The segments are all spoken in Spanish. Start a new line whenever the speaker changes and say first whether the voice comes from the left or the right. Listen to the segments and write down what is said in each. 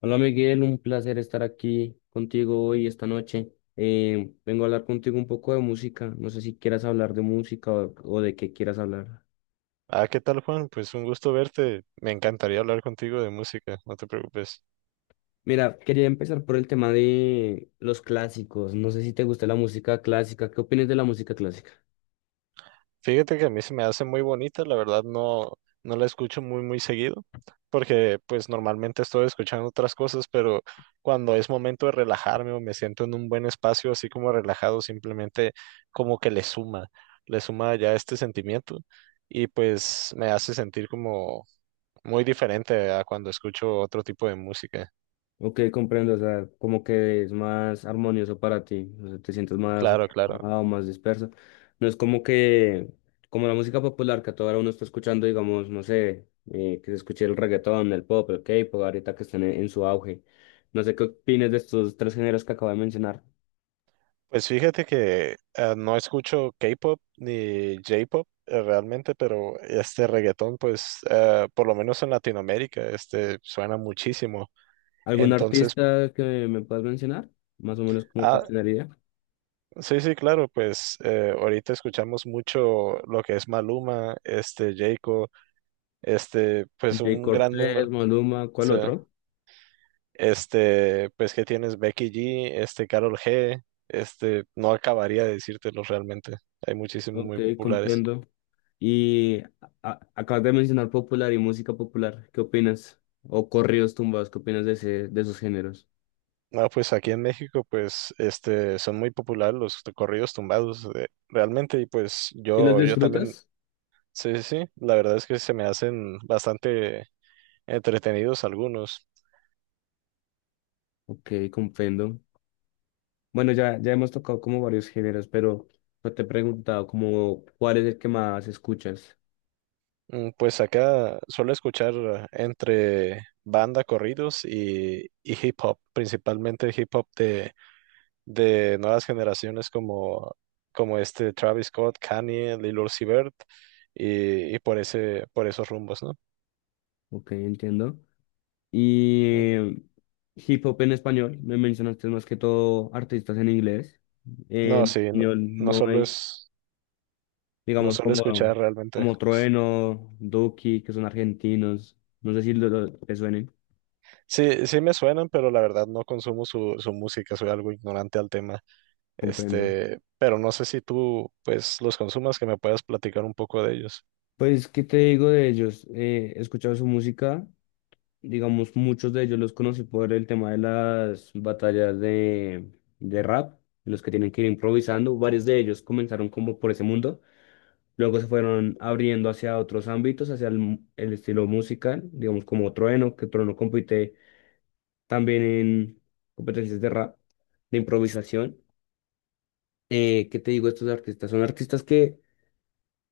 left: Hola Miguel, un placer estar aquí contigo hoy, esta noche. Vengo a hablar contigo un poco de música. No sé si quieras hablar de música o de qué quieras hablar.
right: Ah, ¿qué tal, Juan? Pues un gusto verte. Me encantaría hablar contigo de música, no te preocupes.
left: Mira, quería empezar por el tema de los clásicos. No sé si te gusta la música clásica. ¿Qué opinas de la música clásica?
right: Fíjate que a mí se me hace muy bonita, la verdad no, no la escucho muy, muy seguido, porque pues normalmente estoy escuchando otras cosas, pero cuando es momento de relajarme o me siento en un buen espacio, así como relajado, simplemente como que le suma ya este sentimiento y pues me hace sentir como muy diferente a cuando escucho otro tipo de música.
left: Ok, comprendo, o sea, como que es más armonioso para ti, o sea, te sientes más
right: Claro, claro.
left: relajado, más disperso. No es como que, Como la música popular que a toda hora uno está escuchando, digamos, no sé, que se escuche el reggaetón, el pop, el K-pop, ahorita que están en su auge. No sé qué opinas de estos tres géneros que acabo de mencionar.
right: Pues fíjate que no escucho K-pop ni J-pop realmente, pero este reggaetón, pues por lo menos en Latinoamérica, este suena muchísimo.
left: ¿Algún
right: Entonces,
left: artista que me puedas mencionar? Más o menos como
right: ah,
left: para tener idea.
right: sí, sí, claro, pues ahorita escuchamos mucho lo que es Maluma, este Jayco, este, pues
left: Jay
right: un gran número.
left: Cortés,
right: O
left: Maluma, ¿cuál
right: sea,
left: otro?
right: este, pues que tienes Becky G, este Karol G, este, no acabaría de decírtelos realmente. Hay muchísimos
left: Ok,
right: muy populares.
left: comprendo. Y acabas de mencionar popular y música popular. ¿Qué opinas? O corridos tumbados, ¿qué opinas de de esos géneros?
right: No, pues aquí en México, pues, este, son muy populares los corridos tumbados, realmente, y pues
left: ¿Y los
right: yo también,
left: disfrutas?
right: sí, sí, sí, la verdad es que se me hacen bastante entretenidos algunos.
left: Ok, comprendo. Bueno, ya hemos tocado como varios géneros, pero no te he preguntado como cuál es el que más escuchas.
right: Mm, pues acá suelo escuchar entre banda corridos y hip hop, principalmente hip hop de nuevas generaciones como, como este Travis Scott, Kanye, Lil Uzi Vert, y por ese, por esos rumbos, ¿no?
left: Ok, entiendo.
right: Mm.
left: Y hip hop en español, me mencionaste más que todo artistas en inglés.
right: No,
left: En
right: sí, no,
left: español
right: no
left: no
right: solo
left: hay.
right: es, no
left: Digamos
right: solo
left: como,
right: escuchar realmente.
left: como Trueno, Duki, que son argentinos, no sé si te suenen.
right: Sí, sí me suenan, pero la verdad no consumo su, su música, soy algo ignorante al tema.
left: Comprendo.
right: Este, pero no sé si tú, pues, los consumas, que me puedas platicar un poco de ellos.
left: Pues, ¿qué te digo de ellos? He escuchado su música, digamos, muchos de ellos los conocí por el tema de las batallas de rap, en los que tienen que ir improvisando. Varios de ellos comenzaron como por ese mundo, luego se fueron abriendo hacia otros ámbitos, hacia el estilo musical, digamos como Trueno, que Trueno compite también en competencias de rap, de improvisación. ¿Qué te digo? Estos artistas son artistas que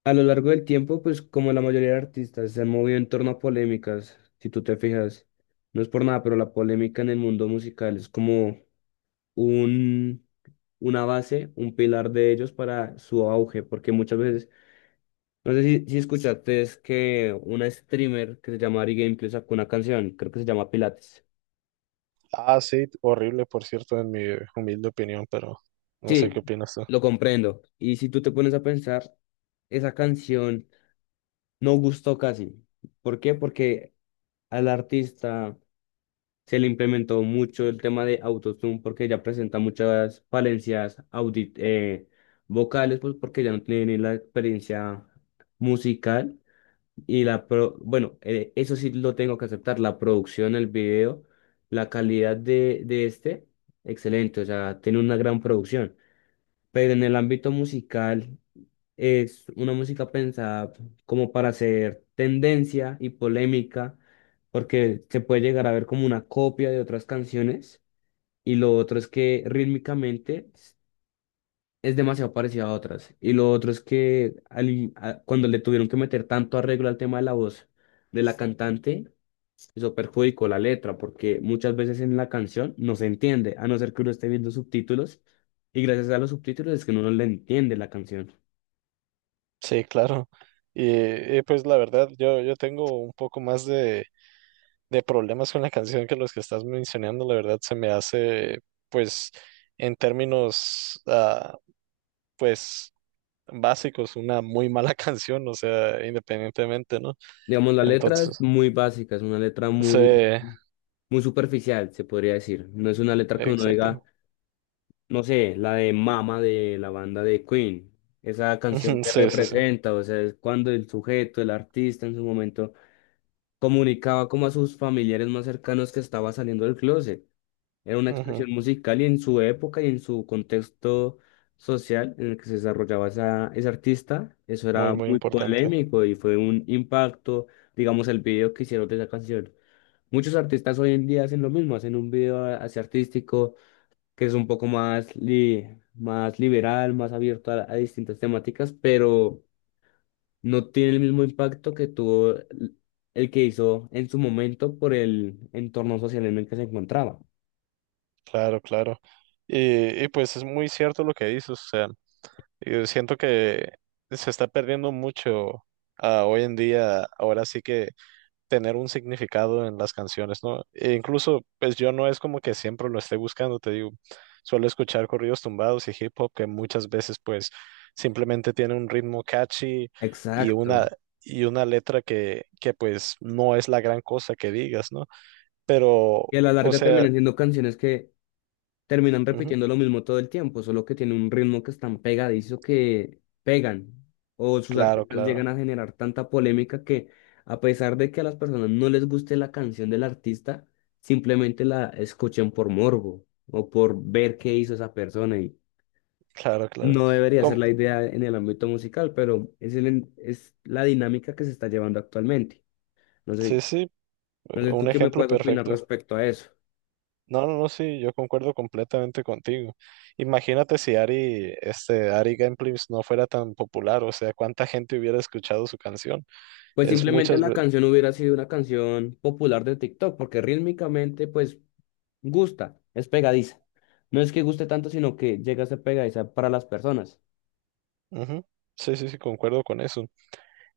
left: a lo largo del tiempo, pues como la mayoría de artistas, se han movido en torno a polémicas, si tú te fijas. No es por nada, pero la polémica en el mundo musical es como un, una base, un pilar de ellos para su auge, porque muchas veces, no sé si escuchaste, es que una streamer que se llama Ari Gameplay sacó una canción, creo que se llama Pilates.
right: Ah, sí, horrible, por cierto, en mi humilde opinión, pero no sé qué
left: Sí,
right: opinas tú.
left: lo comprendo. Y si tú te pones a pensar, esa canción no gustó casi. ¿Por qué? Porque al artista se le implementó mucho el tema de autotune, porque ya presenta muchas falencias audit vocales, pues porque ya no tiene ni la experiencia musical eso sí lo tengo que aceptar, la producción, el video, la calidad de este, excelente, o sea, tiene una gran producción, pero en el ámbito musical es una música pensada como para hacer tendencia y polémica, porque se puede llegar a ver como una copia de otras canciones. Y lo otro es que es demasiado parecida a otras. Y lo otro es que cuando le tuvieron que meter tanto arreglo al tema de la voz de la Sí. cantante, eso perjudicó la letra, porque muchas veces en la canción no se entiende, a no ser que uno esté viendo subtítulos. Y gracias a los subtítulos es que uno no le entiende la canción.
right: Sí, claro. Pues la verdad, yo tengo un poco más de problemas con la canción que los que estás mencionando, la verdad se me hace, pues, en términos pues básicos, una muy mala canción, o sea, independientemente, ¿no?
left: Digamos, la letra es
right: Entonces,
left: muy básica, es una letra
right: sí,
left: muy, muy superficial, se podría decir. No es una letra que uno diga,
right: exacto.
left: no sé, la de Mama de la banda de Queen, esa canción que
right: Sí, sí, sí.
left: representa, o sea, es cuando el sujeto, el artista en su momento, comunicaba como a sus familiares más cercanos que estaba saliendo del closet. Era una
right: Ujú,
left: expresión musical, y en su época y en su contexto social en el que se desarrollaba ese artista, eso
right: muy,
left: era
right: muy
left: muy
right: importante.
left: polémico y fue un impacto, digamos, el video que hicieron de esa canción. Muchos artistas hoy en día hacen lo mismo, hacen un video así artístico que es un poco más, más liberal, más abierto a distintas temáticas, pero no tiene el mismo impacto que tuvo el que hizo en su momento por el entorno social en el que se encontraba.
right: Claro, claro. Pues es muy cierto lo que dices, o sea, yo siento que se está perdiendo mucho hoy en día, ahora sí que tener un significado en las canciones, ¿no? E incluso, pues yo no es como que siempre lo esté buscando, te digo, suelo escuchar corridos tumbados y hip hop que muchas veces pues simplemente tiene un ritmo catchy y una,
left: Exacto.
right: y una letra que pues no es la gran cosa que digas, ¿no? Pero,
left: Y a la
right: o
left: larga
right: sea,
left: terminan siendo canciones que terminan
right: ujú,
left: repitiendo lo mismo todo el tiempo, solo que tiene un ritmo que es tan pegadizo que pegan. O sus
right: claro,
left: artistas
right: claro,
left: llegan a generar tanta polémica que, a pesar de que a las personas no les guste la canción del artista, simplemente la escuchen por morbo o por ver qué hizo esa persona. Y
right: claro, claro.
left: no debería ser
right: Com-
left: la idea en el ámbito musical, pero es, es la dinámica que se está llevando actualmente. No
right: sí,
left: sé,
right: sí,
left: no sé
right: un
left: tú qué me
right: ejemplo
left: puedes opinar
right: perfecto.
left: respecto a eso.
right: No, no, no, sí, yo concuerdo completamente contigo. Imagínate si Ari, este, Ari Gameplays no fuera tan popular, o sea, cuánta gente hubiera escuchado su canción.
left: Pues
right: Es
left: simplemente
right: muchas
left: la
right: veces.
left: canción hubiera sido una canción popular de TikTok, porque rítmicamente, pues, gusta, es pegadiza. No es que guste tanto, sino que llega a ser pegadiza para las personas.
right: Sí, sí, sí, concuerdo con eso.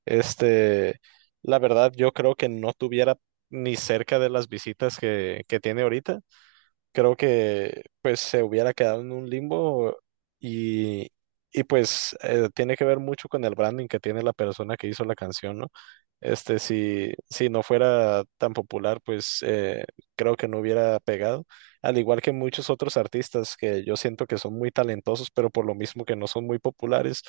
right: Este, la verdad, yo creo que no tuviera ni cerca de las visitas que tiene ahorita. Creo que pues se hubiera quedado en un limbo y, y pues tiene que ver mucho con el branding que tiene la persona que hizo la canción, ¿no? Este, si no fuera tan popular, pues creo que no hubiera pegado, al igual que muchos otros artistas que yo siento que son muy talentosos, pero por lo mismo que no son muy populares,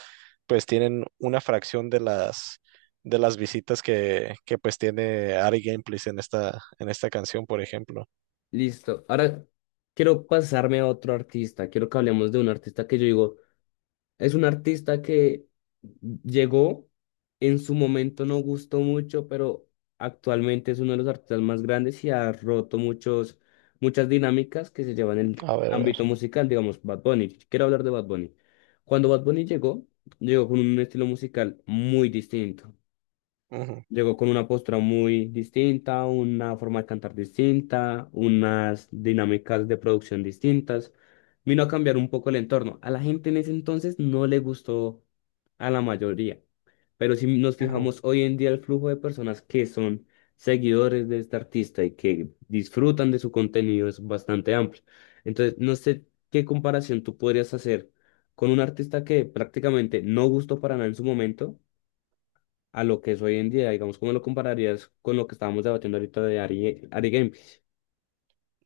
right: pues tienen una fracción de las visitas que pues tiene Ari Gameplays en esta canción, por ejemplo.
left: Listo. Ahora quiero pasarme a otro artista. Quiero que hablemos de un artista que yo digo, es un artista que llegó, en su momento no gustó mucho, pero actualmente es uno de los artistas más grandes y ha roto muchas dinámicas que se llevan en el
right: A ver, a ver.
left: ámbito musical, digamos, Bad Bunny. Quiero hablar de Bad Bunny. Cuando Bad Bunny llegó, llegó con un estilo musical muy distinto.
right: Ujú.
left: Llegó con una postura muy distinta, una forma de cantar distinta, unas dinámicas de producción distintas. Vino a cambiar un poco el entorno. A la gente en ese entonces no le gustó a la mayoría. Pero si nos
right: Ujú.
left: fijamos hoy en día, el flujo de personas que son seguidores de este artista y que disfrutan de su contenido es bastante amplio. Entonces, no sé qué comparación tú podrías hacer con un artista que prácticamente no gustó para nada en su momento a lo que es hoy en día, digamos, ¿cómo lo compararías con lo que estábamos debatiendo ahorita de Ari Game?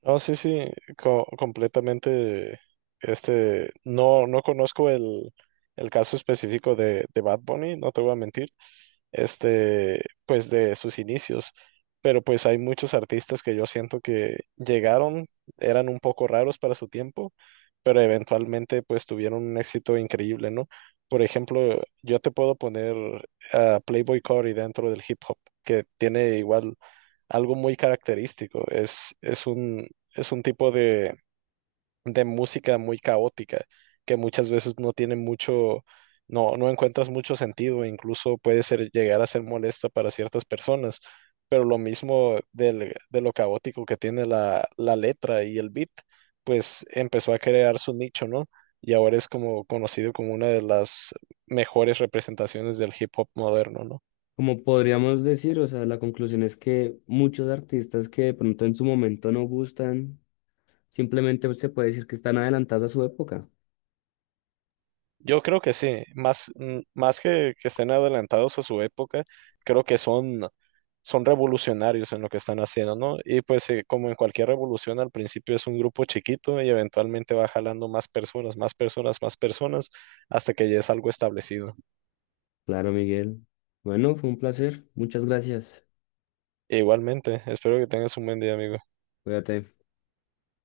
right: No, sí, sí, completamente. Este, no, no conozco el caso específico de Bad Bunny, no te voy a mentir, este, pues de sus inicios. Pero pues hay muchos artistas que yo siento que llegaron, eran un poco raros para su tiempo, pero eventualmente pues tuvieron un éxito increíble, ¿no? Por ejemplo, yo te puedo poner a Playboy Carti dentro del hip hop, que tiene igual algo muy característico. Es, es un tipo de música muy caótica, que muchas veces no tiene mucho, no, no encuentras mucho sentido, incluso puede ser, llegar a ser molesta para ciertas personas, pero lo mismo de lo caótico que tiene la, la letra y el beat, pues empezó a crear su nicho, ¿no? Y ahora es como conocido como una de las mejores representaciones del hip hop moderno, ¿no?
left: Como podríamos decir, o sea, la conclusión es que muchos artistas que de pronto en su momento no gustan, simplemente se puede decir que están adelantados a su época.
right: Yo creo que sí, más, más que estén adelantados a su época, creo que son, son revolucionarios en lo que están haciendo, ¿no? Y pues como en cualquier revolución, al principio es un grupo chiquito y eventualmente va jalando más personas, más personas, más personas, hasta que ya es algo establecido.
left: Claro, Miguel. Bueno, fue un placer. Muchas gracias.
right: Igualmente, espero que tengas un buen día, amigo.
left: Cuídate.